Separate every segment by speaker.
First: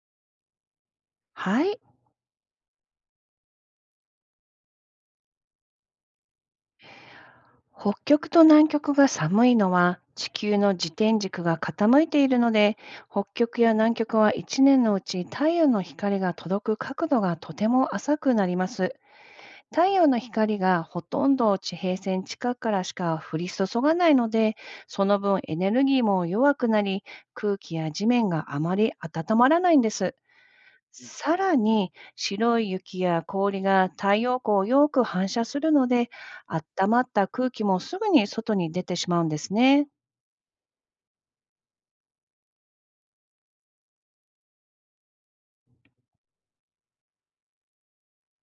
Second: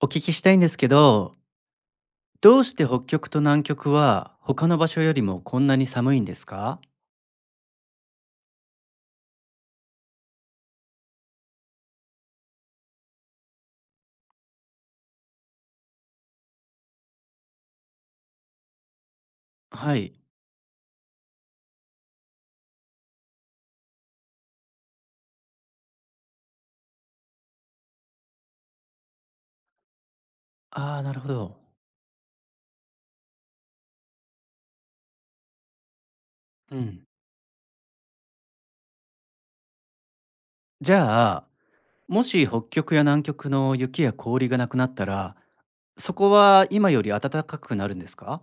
Speaker 1: お聞きしたいんですけど、
Speaker 2: はい。
Speaker 1: どうして北極と南極は他の場所よりもこんなに寒いんですか？
Speaker 2: 北極と南極が寒いのは地球の自転軸が傾いているので、北極や南極は一年のうち太陽の光が届く角度がとても浅くなります。太
Speaker 1: は
Speaker 2: 陽
Speaker 1: い。
Speaker 2: の光がほとんど地平線近くからしか降り注がないので、その分エネルギーも弱くなり、空気や地面があまり温まらないんです。
Speaker 1: ああ、なるほ
Speaker 2: さ
Speaker 1: ど。
Speaker 2: らに白い雪や氷が太陽光をよく反射するので、
Speaker 1: う
Speaker 2: 温ま
Speaker 1: ん。
Speaker 2: った空気もすぐに外に出てしまうんですね。
Speaker 1: じゃあ、もし北極や南極の雪や氷がなくなったら、そこは今より暖かくなるんですか？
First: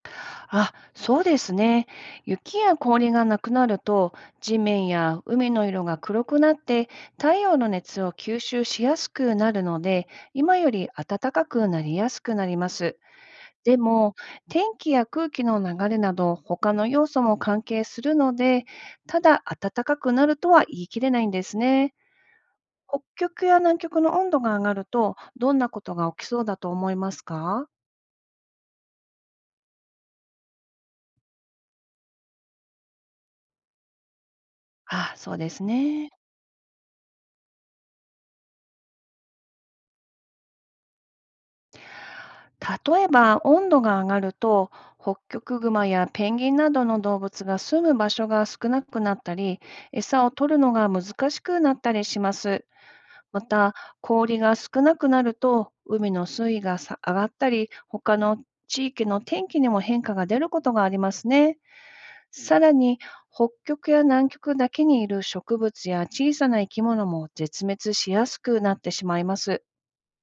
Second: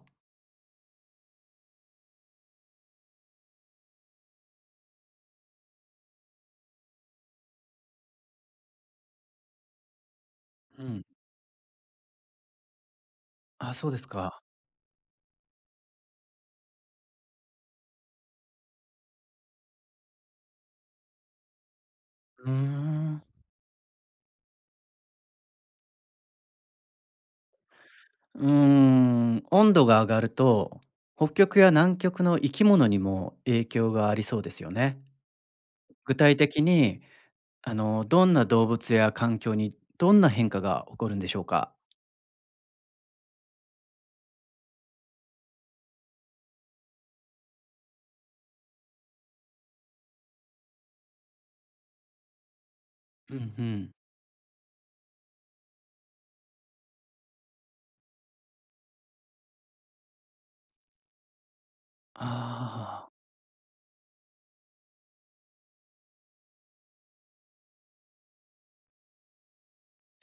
Speaker 2: あ、そうですね。雪や氷がなくなると、地面や海の色が黒くなって、太陽の熱を吸収しやすくなるので、今よ
Speaker 1: う
Speaker 2: り
Speaker 1: ん。
Speaker 2: 暖かくなりやすくなります。
Speaker 1: あ、
Speaker 2: で
Speaker 1: そうです
Speaker 2: も、
Speaker 1: か。
Speaker 2: 天気や空気の流れなど他の要素も関係するので、ただ暖かくなるとは言い切れないんですね。
Speaker 1: うー
Speaker 2: 北
Speaker 1: ん。
Speaker 2: 極や南極の温度が上がると、どんなことが起きそうだと思いますか？
Speaker 1: うーん。温度が上がると、北極や南極の生き物にも影響がありそうですよね。
Speaker 2: あ、そうですね。
Speaker 1: 具体的にどんな動物や環境にどんな変化が起こるんでしょうか？
Speaker 2: 例えば温度が上がると、北極熊やペンギンなどの動物が住む場所が少なくなったり、餌を取るのが難しくなったりします。
Speaker 1: う
Speaker 2: ま
Speaker 1: んう
Speaker 2: た、
Speaker 1: ん。
Speaker 2: 氷が少なくなると、海の水位がさ上がったり、他の地域の天気にも変化が出ることがありますね。さらに、
Speaker 1: ああ、
Speaker 2: 北極や南極だけにいる植物や小さな生き物も絶滅しやすくなってしまいます。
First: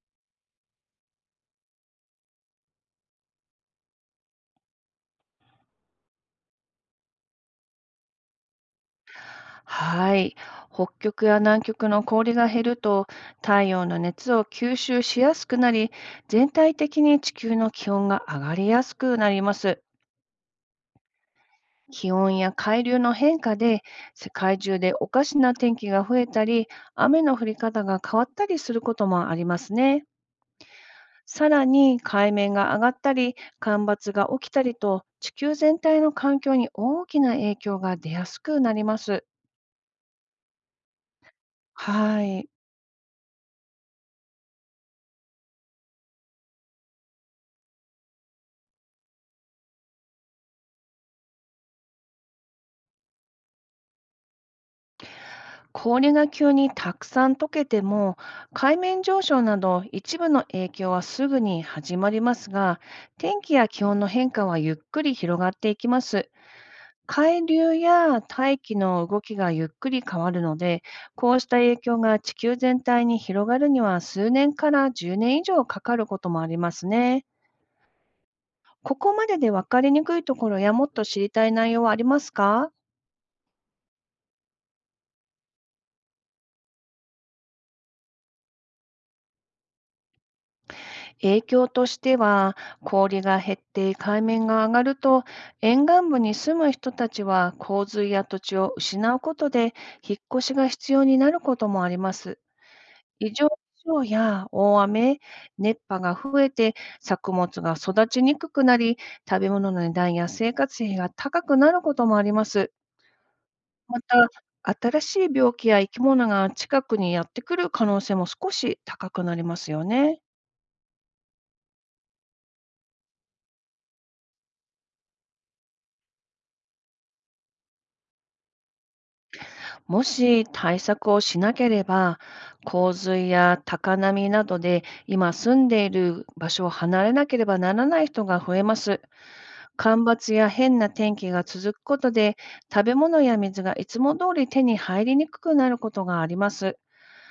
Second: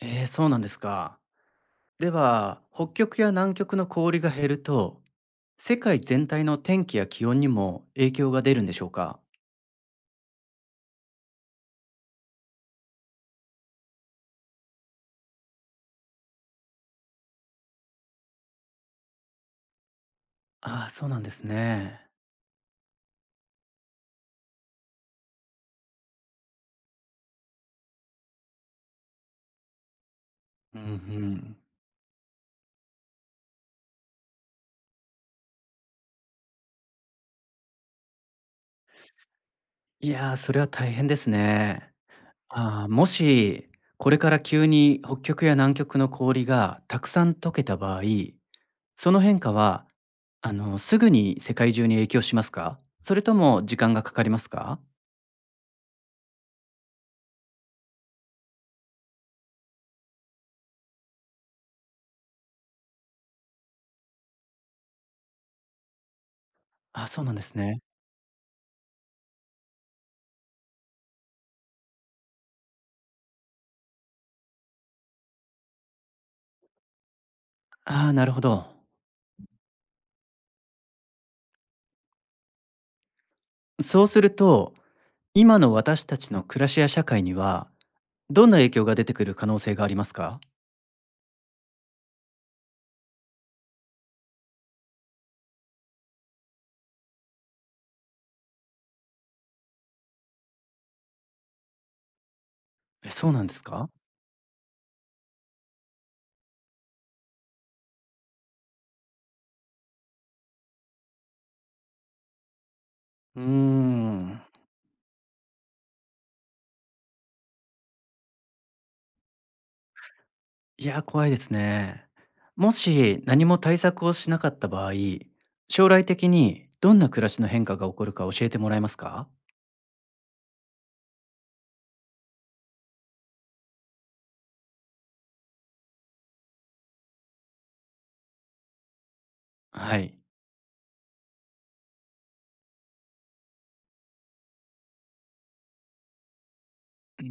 Speaker 1: えーそうなんですか。では、北極や南極の氷が減ると、世界全体の天気や気温にも影響が出るんでしょうか？
Speaker 2: はい。北極や南極の氷が減ると、太陽の熱を吸収しやすくなり、全体的に地球の気温が上がりやすくなります。
Speaker 1: ああー、そうなんですね。
Speaker 2: 気温や海流の変化で世界中でおかしな天気が増えたり、雨の降り方が変わったりすることもありますね。
Speaker 1: うんう
Speaker 2: さ
Speaker 1: ん。
Speaker 2: らに海面が上がったり干ばつが起きたりと、地球全体の環境に大きな影響が出やすくなります。
Speaker 1: いやー、それは大変ですね。
Speaker 2: はい。
Speaker 1: ああ、もし、これから急に北極や南極の氷がたくさん溶けた場合、その変化は、すぐに世界中に影響しますか？それとも時間がかかりますか？
Speaker 2: 氷が急にたくさん溶けても、海面上昇など一部の影響はすぐに始まりますが、天気や気温の変化はゆっくり広がっていきます。
Speaker 1: あ、そうなんで
Speaker 2: 海
Speaker 1: す
Speaker 2: 流
Speaker 1: ね。
Speaker 2: や大気の動きがゆっくり変わるので、こうした影響が地球全体に広がるには数年から10年以上かかることもありますね。
Speaker 1: ああ、なるほど。
Speaker 2: ここまでで分かりにくいところやもっと知りたい内容はありますか？
Speaker 1: そうすると、今の私たちの暮らしや社会には、どんな影響が出てくる可能性がありますか？
Speaker 2: 影響としては、氷が減って海面が上がると、沿岸部に住む人たちは洪水や土地を失うことで、引っ越しが必要になることもあります。
Speaker 1: え、そう
Speaker 2: 異
Speaker 1: なん
Speaker 2: 常気
Speaker 1: ですか？
Speaker 2: 象や大雨、熱波が増えて作物が育ちにくくなり、食べ物の値段や生活費が高くなることもあります。
Speaker 1: うー
Speaker 2: また、
Speaker 1: ん、
Speaker 2: 新しい病気や生き物が近くにやってくる可能性も少し高くなりますよね。
Speaker 1: いや、怖いですね。もし何も対策をしなかった場合、将来的にどんな暮らしの変化が起こるか教えてもらえますか？
Speaker 2: もし対策をしなければ、洪水や高波などで今住んでいる場所を離れなければならない人が増えます。
Speaker 1: は
Speaker 2: 干ば
Speaker 1: い。
Speaker 2: つや変な天気が続くことで、食べ物や水がいつも通り手に入りにくくなることがあります。
Speaker 1: うー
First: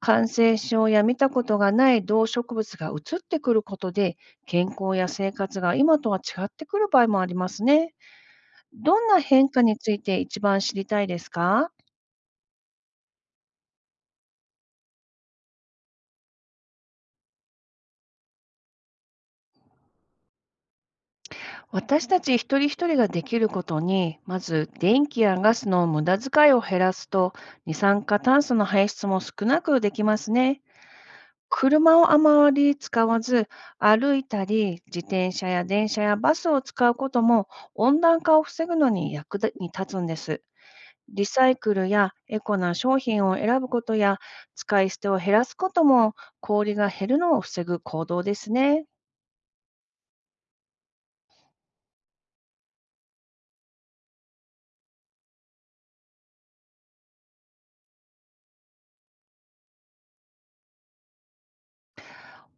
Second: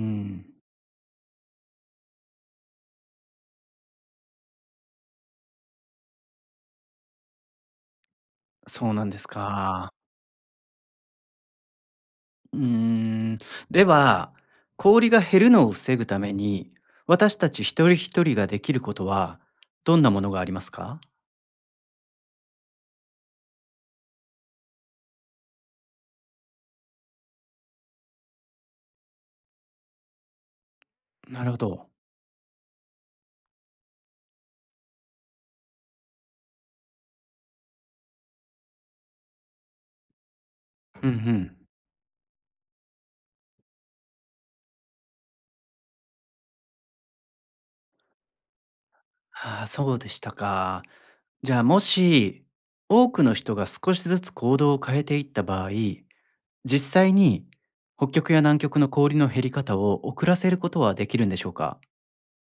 Speaker 2: 感染症や見たことがない動植物が移ってくることで、健康や生活が今とは違ってくる場合もありますね。
Speaker 1: そう
Speaker 2: ど
Speaker 1: な
Speaker 2: ん
Speaker 1: んで
Speaker 2: な
Speaker 1: す
Speaker 2: 変化につ
Speaker 1: か。
Speaker 2: いて一番知りたいですか？
Speaker 1: うーん。では、氷が減るのを防ぐために、私たち一人一人ができることは、どんなものがありますか？
Speaker 2: 私たち一人一人ができることに、まず電気やガスの無駄遣いを減らすと、二酸化炭素の排出も少なくできますね。
Speaker 1: なるほど。
Speaker 2: 車をあまり使わず、歩いたり、自転車や電車やバスを使うことも温暖化を防ぐのに役立に立つんです。
Speaker 1: うんう
Speaker 2: リサ
Speaker 1: ん。
Speaker 2: イクルやエコな商品を選ぶことや、使い捨てを減らすことも氷が減るのを防ぐ行動ですね。
Speaker 1: ああ、そうでしたか。じゃあもし、多くの人が少しずつ行動を変えていった場合、実際に北極や南極の氷の減り方を遅らせることはできるんでしょうか？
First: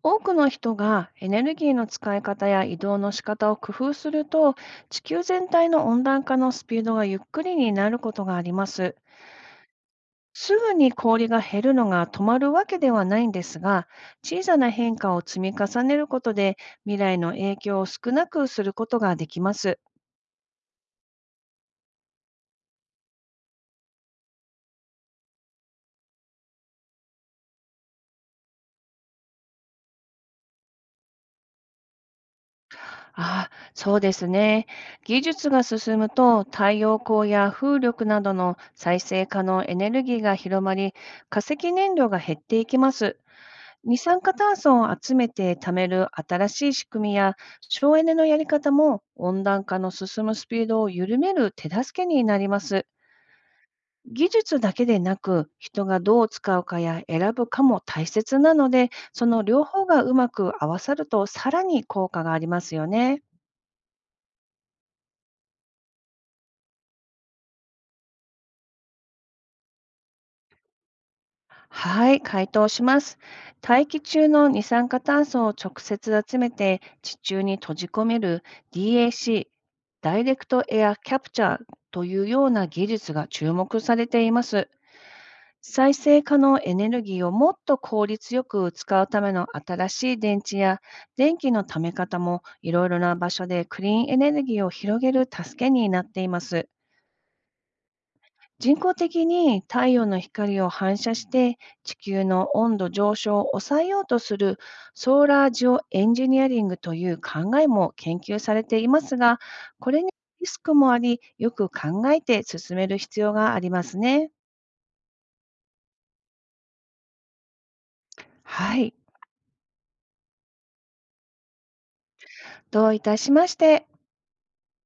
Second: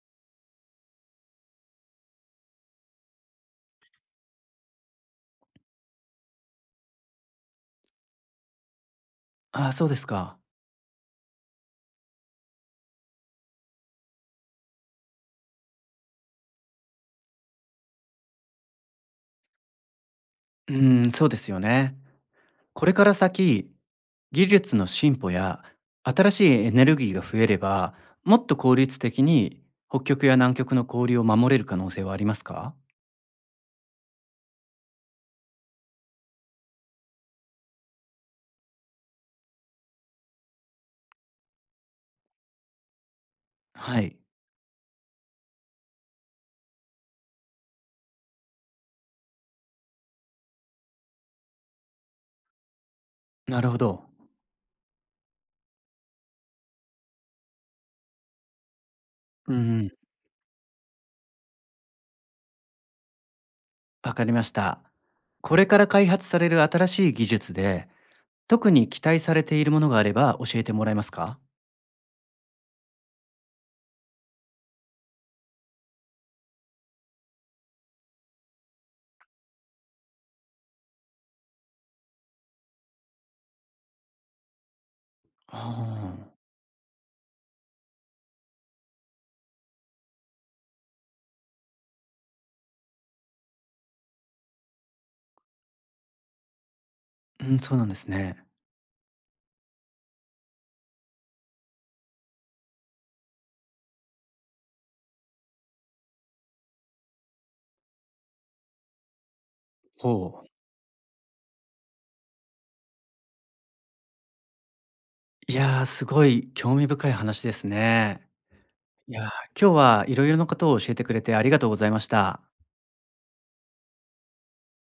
Speaker 2: 多くの人がエネルギーの使い方や移動の仕方を工夫すると、地球全体の温暖化のスピードがゆっくりになることがあります。
Speaker 1: ああ、そうですか。
Speaker 2: すぐに氷が減るのが止まるわけではないんですが、小さな変化を積み重ねることで未来の影響を少なくすることができます。
Speaker 1: うーん、そうですよね。これから先、技術の進歩や新しいエネルギーが増えれば、もっと効率的に北極や南極の氷を守れる可能性はありますか？
Speaker 2: ああ、そうですね。技術が進むと太陽光や風力などの再生可能エネルギーが広まり、化石燃料が減っていきます。二
Speaker 1: はい、
Speaker 2: 酸化炭素を集めて貯める新しい仕組みや省エネのやり方も、温暖化の進むスピードを緩める手助けになります。
Speaker 1: なるほど。
Speaker 2: 技術だけでなく、人がどう使うかや選ぶかも大切なので、その
Speaker 1: うんう
Speaker 2: 両方
Speaker 1: ん、
Speaker 2: がうまく合わさるとさらに効果がありますよね。
Speaker 1: わかりました。これから開発される新しい技術で、特に期待されているものがあれば教えてもらえますか？
Speaker 2: はい、回答します。大気中の二酸化炭素を直接集めて地中に閉じ込める DAC、ダイレクトエアキャプチャーというような技術が注目されています。再
Speaker 1: あ
Speaker 2: 生可能エネルギーをもっと効率よく使うための新しい電池や電気のため方も、いろいろな場所でクリーンエネルギーを広げる助けになっています。
Speaker 1: あ、うん、そうなんですね。
Speaker 2: 人工的に太陽の光を反射して地球の温度上昇を抑えようとするソーラージオエンジニアリングという考えも研究されていますが、これに
Speaker 1: ほ
Speaker 2: リ
Speaker 1: う。
Speaker 2: スクもあり、よく考えて進める必要がありますね。
Speaker 1: いやー、すごい興味深い話ですね。
Speaker 2: はい。
Speaker 1: いやー、今日はいろいろなことを教えてくれてありがとうございました。
Speaker 2: どういたしまして。